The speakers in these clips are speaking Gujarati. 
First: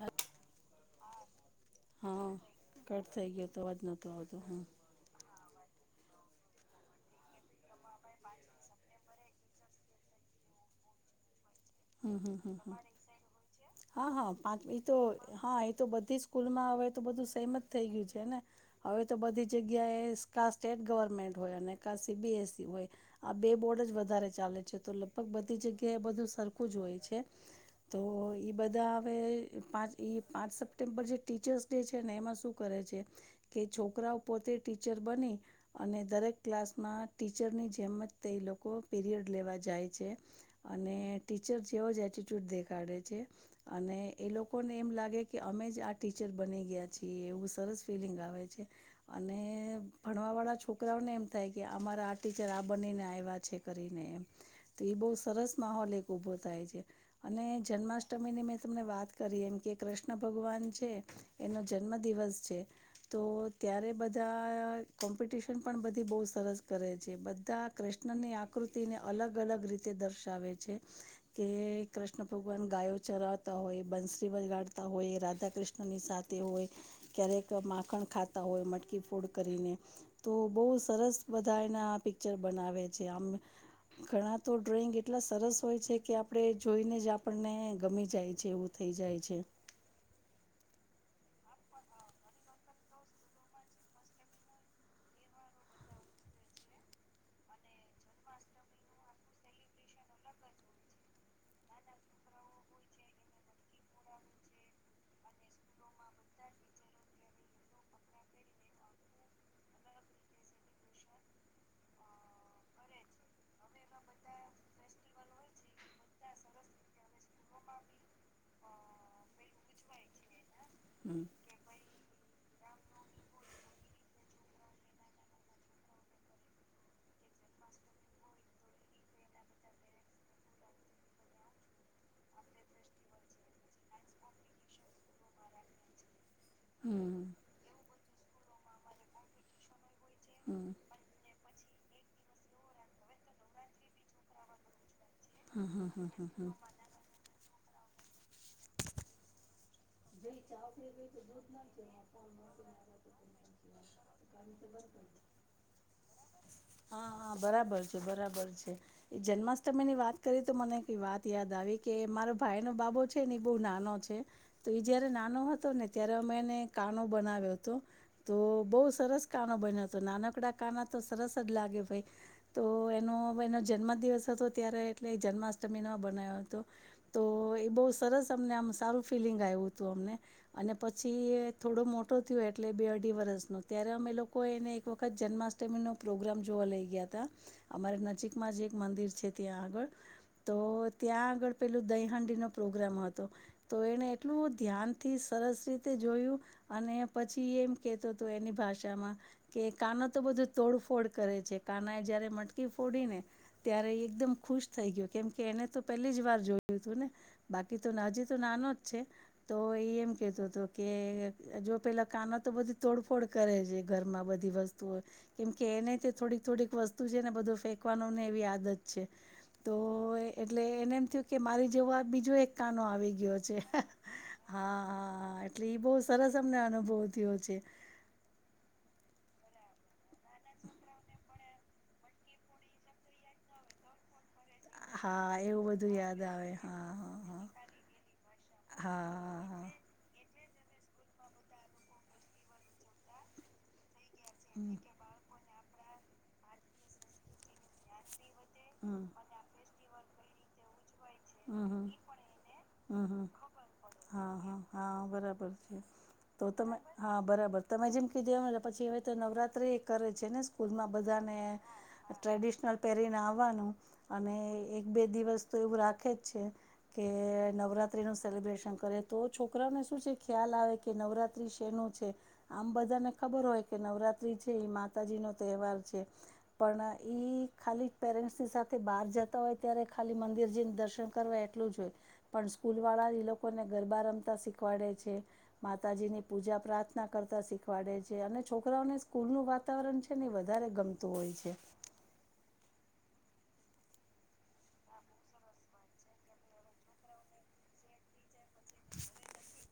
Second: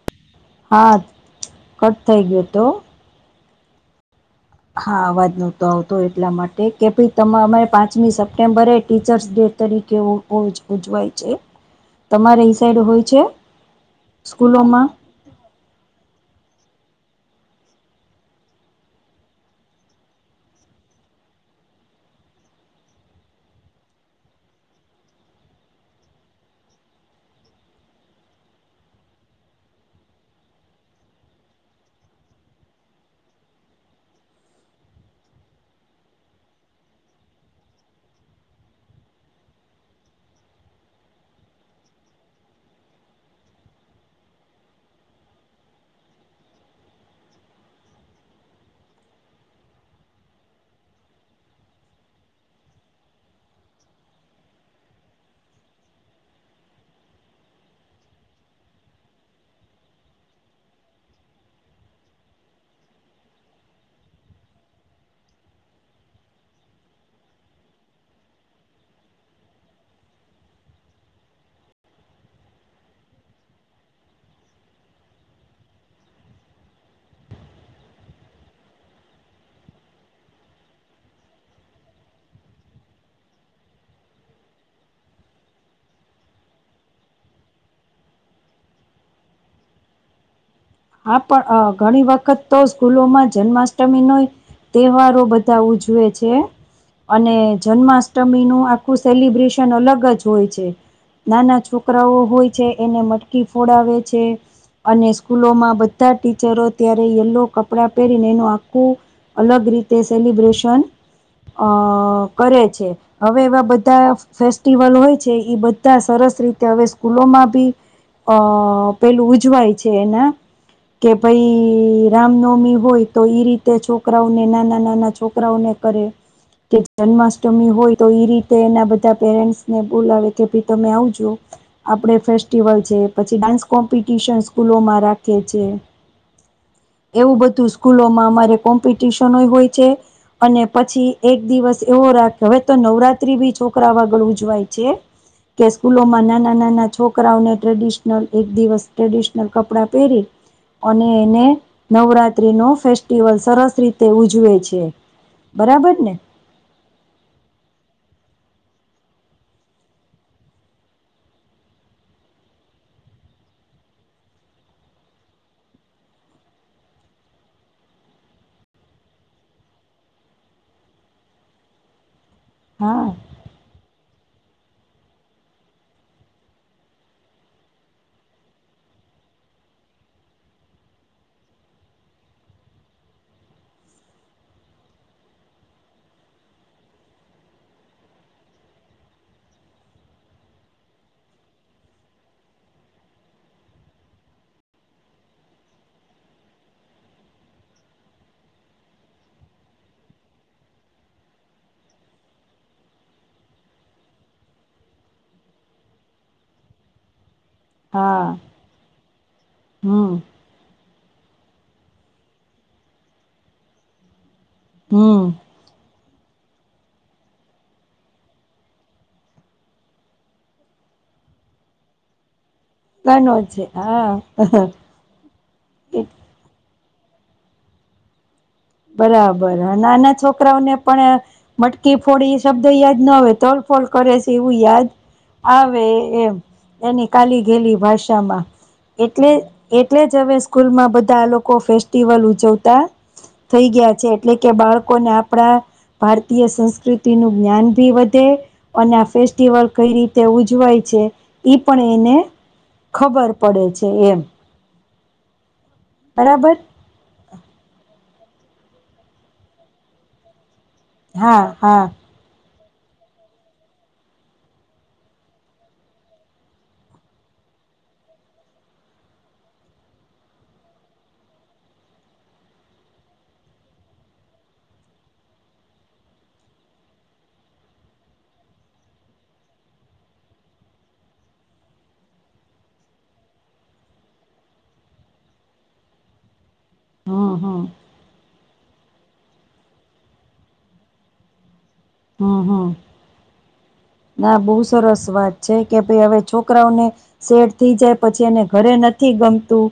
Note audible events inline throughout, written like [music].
હ હા કટ થઈ ગયો તો. વા જ નતો [unintelligible] હા અવાજ નતો આવ તો એટલા માટે કે ભાઈ અમે પાંચમી સપ્ટેમ્બરે ટીચર્સ ડે તરીકે હોય છે. હમ તમારે એ સાઈડ હા હા, પાંચ એ સ્કૂલોમાં તો હા. તો બધી સ્કૂલમાં હવે તો બધું સેમ જ થઈ ગયું છે ને, હવે તો બધી જગ્યા એ સ્ટેટ ગવર્મેન્ટ હોય અને કા સી બી એસ સી હોય, આ બે બોર્ડજ વધારે ચાલે છે તો લગભગ બધી જગ્યા કે બધું સરખું જ હોય છે. તો ઈ બધા હવે પાંચ પાંચ સપ્ટેમ્બર જે ટીચર્સ ડે છે ને એમાં શું કરે. કે છોકરાઓ પોતે ટીચર બની અને દરેક ક્લાસમાં ટીચરની જેમ જ તે લોકો પીરિયડ લેવા જાય છે, અને ટીચર જેવો જ એટીટ્યુડ દેખાડે છે, અને એ લોકોને એમ લાગે કે અમે જ આ ટીચર બની ગયા છે એવું સરસ ફીલિંગ આવે છે, અને ભણવા વાળા છોકરાઓને એમ થાય કે અમારા આ ટીચર આ બનીને આવ્યા છે કરીને એમ, તો એ બહ સરસ માહોલ ઉભો થાય છે, અને જન્માષ્ટમીની મેં તમને વાત કરી એમ કે કૃષ્ણ ભગવાન છે. એનો જન્મ દિવસ છે, તો ત્યારે બધા કોમ્પિટિશન પણ બધી બહુ સરસ કરે છે બધા કૃષ્ણની આકૃતિને અલગ અલગ રીતે દર્શાવે છે. [inaudible] કે કૃષ્ણ ભગવાન ગાયો ચરાવતા હોય બંસરી વગાડતા હોય રાધા કૃષ્ણ ની સાથે એવુ હોય ક્યારેક માખણ ખાતા હોય મટકી ફોડ કરીને તો બો સરસ બધા એના પિકચર બનાવે છે અમ ઘણા તો ડ્રોઈંગ એટલા સરસ હોય છે કે આપણે જોઈને જ આપણને ગમી જાય છે એવું થઈ જાય છે હા પણ ઘણી વખત તો સ્કૂલોમાં જન્માષ્ટમી નોએ તહેવારો બધા ઉજવે છે. અને જન્માષ્ટમીનું આખું સેલિબ્રેશન અલગ જ હોય છે. નાના છોકરાઓ હોય છે એને મટકી ફોડાવે છે, અને સ્કૂલોમાં બધા ટીચરો ત્યારે યલો કપડાં પહેરીને એનું આખું અલગ રીતે સેલિબ્રેશન અ કરે છે, હવે એવા બધા ફેસ્ટિવલ હોય છે ઇ બધા સરસ સરસ રીતે હવે સ્કૂલોમાં ભી, અ પેલું ઉજવાય છે એના કે હમ ભાઈ રામનવમી હોય તો ઈ રીતે છોકરાઓને નાના નાના છોકરાઓને કરે. કે જન્માષ્ટમી હોય તો એ રીતે એના બધા પેરેન્ટ્સને બોલાવે કે ભાઈ તમે આવજો. આપડે ફેસ્ટિવલ છે પછી ડાન્સ કોમ્પિટશન સ્કૂલોમાં રાખે છે હમ એવું બધું સ્કૂલોમા હમારે કોમ્પિટીશને હી હોય છે અને હમ પછી એક દિવસ એવો રાખે હવે તો નવરાત્રી બી છોકરા આગળ ઉજવાય છે કે હમ હમ હમ સ્કૂલોમાં હમ હમ નાના નાના છોકરાઓને ટ્રેડિશનલ એક દિવસ ટ્રેડિશનલ કપડા પેરી અને એને નવરાત્રી નો ફેસ્ટિવલ સરસ રીતે ઉજવે છે બરાબર ને હા હા બરાબર છે બરાબર છે જન્માષ્ટમી ની વાત કરી તો મને વાત યાદ આવી કે મારો ભાઈ નો બાબો છે ને બો નાનો છે ઈ જયારે નાનો હતો ને ત્યારે અમે એને કાનો બનાવ્યો હતો તો બહુ સરસ કાનો બનયો તો નાનકડા કાના તો સરસ જ લાગે ભઈ તો હા એનો એનો જન્મ દિવસ થતો ત્યારે એટલે જન્માષ્ટમી ના બનાવયો હતો તો એ બોહ સરસ અમને આમ સારું ફિલંગ આવ્યું હતું અમને પછી થોડો મોટો થયો એટલે બે અઢી વર્ષનો ત્યારે અમે એ લોકો એને એક વખત જન્માષ્ટમી નો પ્રોગ્રામ જોવા લઈ ગયા હતા અમારે નજીકમાં જ એક મંદિર છે ત્યા આગળ તો ત્યાં આગળ પેલું દહીહાંડી નો પ્રોગ્રામ હતો તો એને એટલું ધ્યાન થી સરસ રીતે જોયું અને પછી એમ કેતો તો એની ભાષા મા કે કાનો તો બધું તોડફોડ કરે છે કાના એ જયારે મટકી ફોડીને ત્યારે એકદમ ખુશ થઈ ગયો કેમ કે એને તો પેલી જ વાર જોયુ તુ ને બાકી તો હજી હા તો નાનો જ છે તો એ હમ એમ કેતો હતો કે જો પેલા કાના તો બધી તોડફોડ કરે છે ઘરમાં બધી ધી વસ્તુઓ હમ કેમ કે એનેય તે થોડીક થોડીક વસ્તુ છે ને બધુ ફેંકવાનુ ને એવી આદત છે તો એટલે એને એમ થયું કે મારી જેવું બીજું એક કાનો આવી ઘનો છે હા હા એટલે ઈ બિહારી સરસ અમને અનુભવ ભવ થયો છે બરાબર નાના છોકરાઓને પણ મટકી ફોડી એ શબ્દ યાદ નો હોય તોલફોડ કરે છે તેવુ યાદ હા એવું આવે બધું યાદ એમ આવે હા એની હા કાલી હા ઘેલી ભાષામા હા એટલે હા હા. એટલે જ હવે સ્કૂલમાં બધા લોકો ફેસ્ટિવલ ઉજવતા થઈ ગયા છે એટલે કે હમ. હમ. બાળકોને આપણા ભારતીય સંસ્કૃતિનુ જ્ઞાન ભી વધે અને આ ફેસ્ટિવલ કઈ રીતે ઉજવાય છે ઈ હમ હમ. પણ એને હમ હમ. ખબર પડે છે એમ હા હા હા બરાબર છે તો બરાબર તમે હા બરાબર તમે જેમ જે પછી હવે નવરાત્રી એ કરે છે ને સ્કૂલમાં બધાને હા હા ટ્રેડિશનલ પેરીને આવવાનું અને એક બે દિવસ તો એવું રાખ ખે જ છે કે નવરાત્રી નું સેલબ્રેશન કરે તો છોકરાને શું છે ખ્યાલ આવે કે નવરાત્રી શેનું છે આમ બધાને ખબર હોય કે નવરાત્રી છે એ માતાજી નો તહેવાર છે પણ ઈ ખાલી પેરેન્ટસની સાથે બાર જતા હોય ત્યારે ખાલી મંદિર જયે ને દર્શન કરવા એટલુ જ હોય પણ સ્કૂલ વાળા ઈ લોકોને ગરબા રમતા શીખવાડે છે માતા જી ની પૂજા પ્રાર્થના હમ કરતા હમ શીખવાડે છે અને છોકરાઓને સ્કૂલ નું વાતાવરણ છે ને વધારે ગમતું હોય છે હમ્મ હમ્મ ના બહુ સરસ વાત છે કે ભઈ હવે છોકરાઓને સેટ થઈ જાય પછી એને ઘરે ન નથી ગમતું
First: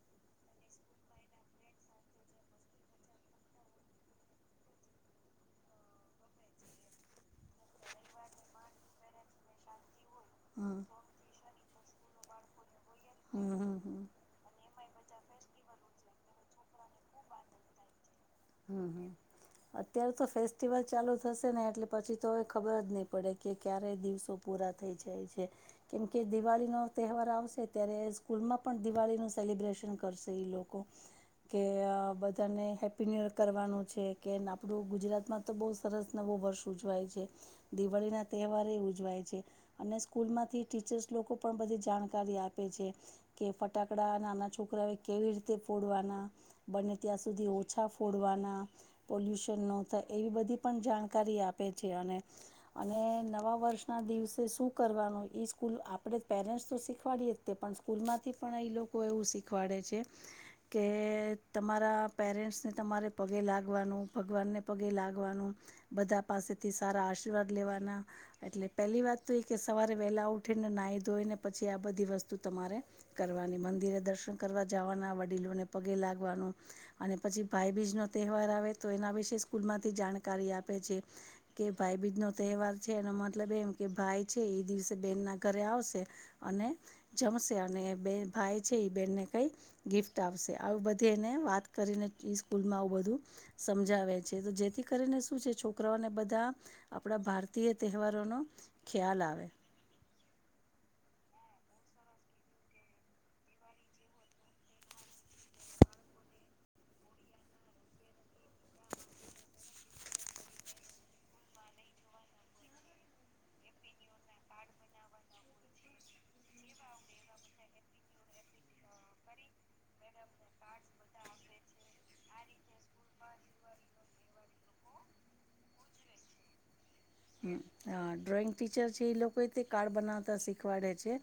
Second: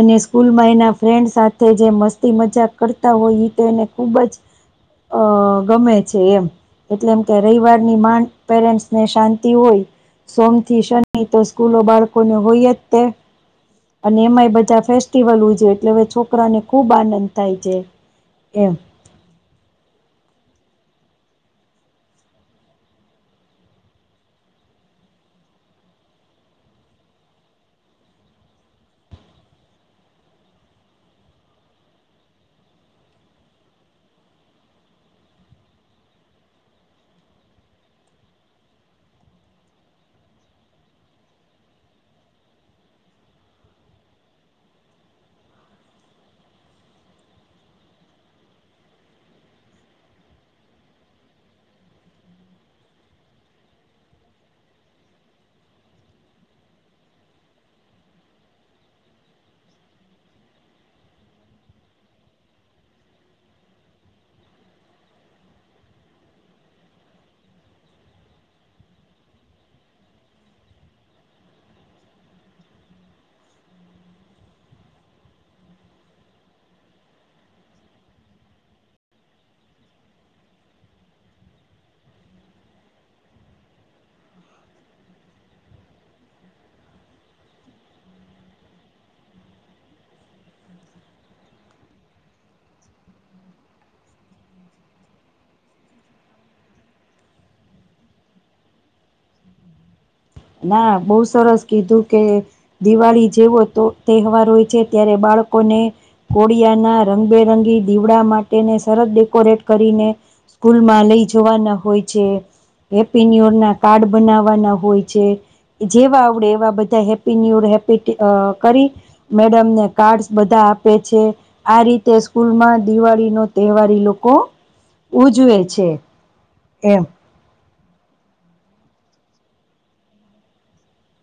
અને સ્કૂલમાં એના ફ્રેન્ડ સાથે જે મસ્તી મજાક કરતા હોય ઈ તો એને ખૂબ જ અ ગમે છે એમ એટલે એમ કે રવિવારની માંડ પેરેન્ટસ ને શાંતિ હોય હમ સોમથી શનિ તો સ્કૂલો બાળકોને હોયજ તે હમ હમ હમ અને એમાય બધા ફેસ્ટિવલ ઉજવે એટલે હવે છોકરાને ખૂબ આનંદ થાય છે એમ હમ હમ અત્યારે તો ફેસ્ટિવલ ચાલુ થશે ને એટલે પછી તો હવે ખબર જ નહી પડે કે ક્યારેય દિવસો પૂ રા થઈ છે કેમકે દિવાળી નો તહેવાર આવશે ત સ્કૂલમાં પણ દિવાળીના સેલી બ્રેશન કરસે એ લોકો કે અ બધાને હેપ્પી નિયર કરવાનુ કે આપડુ ગુજરાતમાં તો બઉં સરસ નવો વર્ષ ઉજવાય છે દિવાળી ના તહેવારે ઉજવાય છે અને સ્કૂલમાંથી ટીચર્સ લોકો પણ બધી જાણકારી આપે છે કે ફટા કપડા નાના છોકરા એ કેવી રીતે ફોડવાના બંને ત્યાં સુધી ઓછા ફોડવાના પોલ્યુશન નો થાય એવી બધી પણ જાણકારી આપે છે અને નવા વર્ષ ના દિવસે શું કરવાનું ઈ સ્કૂલ આપણે પેરેન્ટસ તો શીખવાડી પણ સ્કૂલ માંથી પણ એ લોકો એવુ શીખવાડે છે કે તમારા પેરેન્ટને તમારે પગે લાગ વાનુ ભગવાનને પગે લાગવાનુ બધા પાસેથી સારા આશીર્વાદ લેવાના એટલે પહેલી વાત તો એ કે સવારે વહેલા ઉઠીને નાહી ધોઈને પછી આ બધી વસ્તુ તમારે કરવાની મંદિરે દર્શન કરવા જવાના વડીલોને પગે લાગવાનું અને પછી ભાઈબીજ નો તહેવાર આવે એના વિ સ્કૂલમાંથી જાણકારી આપે છે કે ભાઈ બીજ નો તહેવાર છે એનો મતલબ કેમ કે ભાઈ છે એ દિવસે બેન ના ઘરે આવશે અને જમશે અને બે ભાઈ બેનને કઈ ગિફ્ટ આપશે બધેને વાત કરીને સ્કૂલમાં આવું બધું સમજાવે છે તો જેથી કરીને શું છે છોકરાઓને બધા આપણા ભારતીય તહેવારોનો ખ્યાલ આવે [inaudible] ના બહ સરસ કીધું કે દિવાળી જેવો તહેવાર હોય છે ત્યારે બા બાળકોને કોળિયાના રંગબેરંગી દીવડા માટેને સરત ડેકોરેટ કરીને સ્કૂલ માં લઈ જવાના હોય છે હેપ્પી નુંયર ના કાર્ડ બનાવવાના હોય છે જેવા આવડે એવા બધા હેપ્પય ન્યુ યેર હૉપ્ય ટી કરી મેડમને કાર્ડ્સ બધા આપે છે આ રીતે સ્કૂલમાં દિવાળી નો તહેવાર ઈ લોકો ઉજવે છે એમ ડ્રોઈંગ ટીચર છે એ લોકો તે કાર્ડ બનાવતા શીખવાડે છે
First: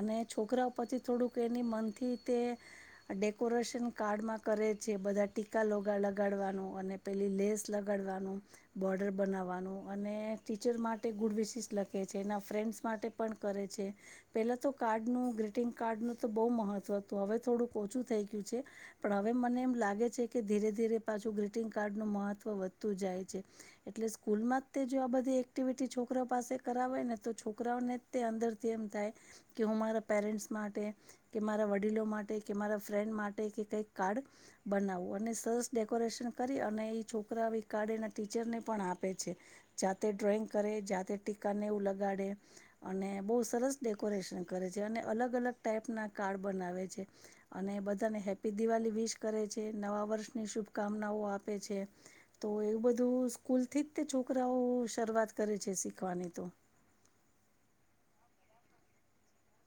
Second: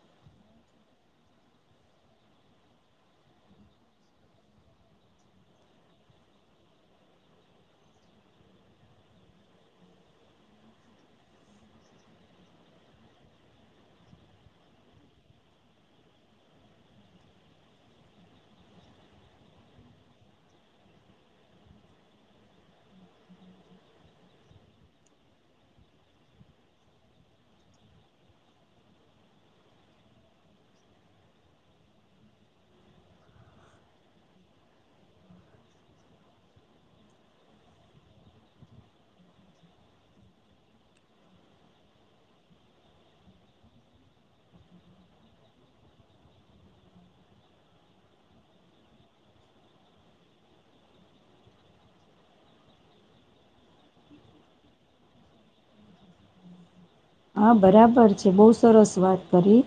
અને છોકરા પછી થોડુંક એ મનથી તે ડેકોરેશન કાર્ડમાં કરે છે બધા ટીકા લગાડવાનું અને પે લેસ લગાડવાનું બોર્ડર બનાવાનું ટીચર માટે ગુડ વિશસ લખે છે એના ફ્રેન્ડસ માટે પણ કરે છે પેલા તો કાર પહેલા ગ્રીટિંગ નો તો બો મહત્વ હતુ હવે થીણું ઓછું થય ગયું છે પણ હવે મને એમ લાગે ધીરે ધીરે પાછું ગ્રીટંગ કાર્ડ નું મહત્વ વધતું જાય છે એટલે સ્કૂલમાં જો આ બધી એક્ટિવિટી છોકરા પાસે કરે ને તો છોકરાઓને અંદર થી એમ થાય મારાં પેરેન્ટ માટે કે મારા વડીલો માટે કે મારા ફ્રેન્ડ માટે કે કઈક કાર્ડ બનાવવું અને સરસ ડેકોરેશન કરી અને એ છોકરા કાર્ડ એના ટીચરને પણ આપે છે. જાતે ડ્રોઈંગ કરે જાતે ટીકાને એવું લગાડે, અને બઉુ સરસ ડેકોરેશન કરે. અને અલગ અલગ ટાઈપ ના કાર્ડ બનાવે છે, અને બધાને હેપી દિવાળ વિીશ કરે છે. નવા વર્ષની શુભકામનાઓ આપે છે, તો એવું બધું સ્કૂલ થી જો છોકરાઓ શરૂઆત કરે છે શીખવાની તો. હા બરાબર છે બહ સરસ વાત કરી,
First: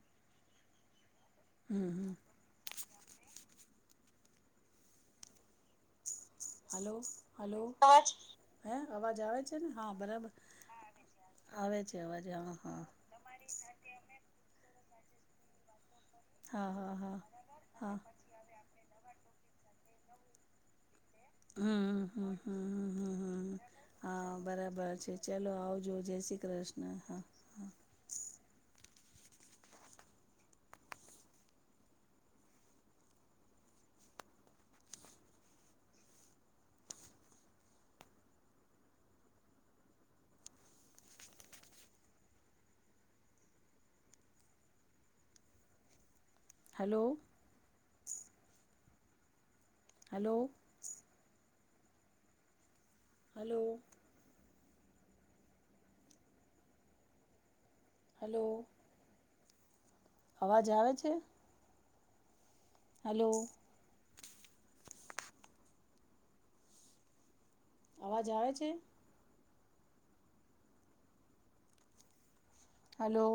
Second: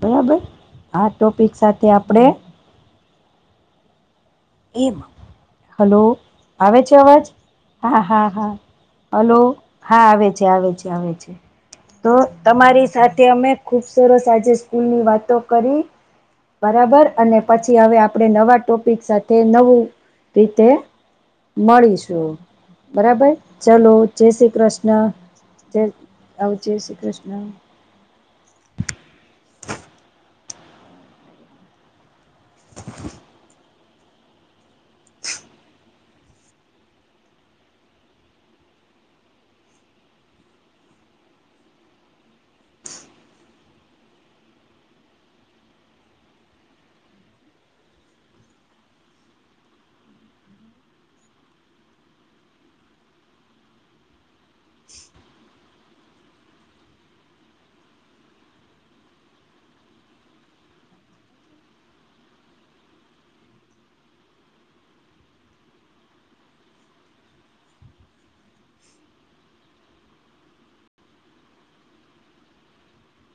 બરાબર હા. ટોપિક સાથે હમ હમ આપણે એમ હલો આવે છે હલો અવાજ હલો હા હા હા હે અવાજ હલો આવે છે ને હા આવે બરાબર છે આવે છે આવે છે આવે છે તો અવાજ હા હા તમારી સાથે અમે ખુબ સરસ આજે સ્કૂલની વાતો કરી હા હા બરાબર હા અને પછી હવે હા આપણે નવા ટોપિક સાથે તે નવું રીતે હમ મળીશું હમ હમ હમ બરાબર હમ ચલો હા જય શ્રી બરાબર કૃષ્ણ છે ચલો આવજો જય શ્રી જય કૃષ્ણ શ્રી હા Krishna hello hello hello hello અવાજ આવે છે? હલો. અવાજ આવે છે? હલો.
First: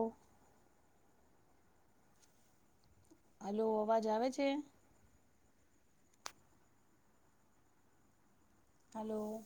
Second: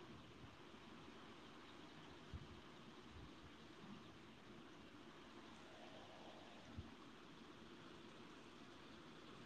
હલોો અવાજ આવે છે? હલો.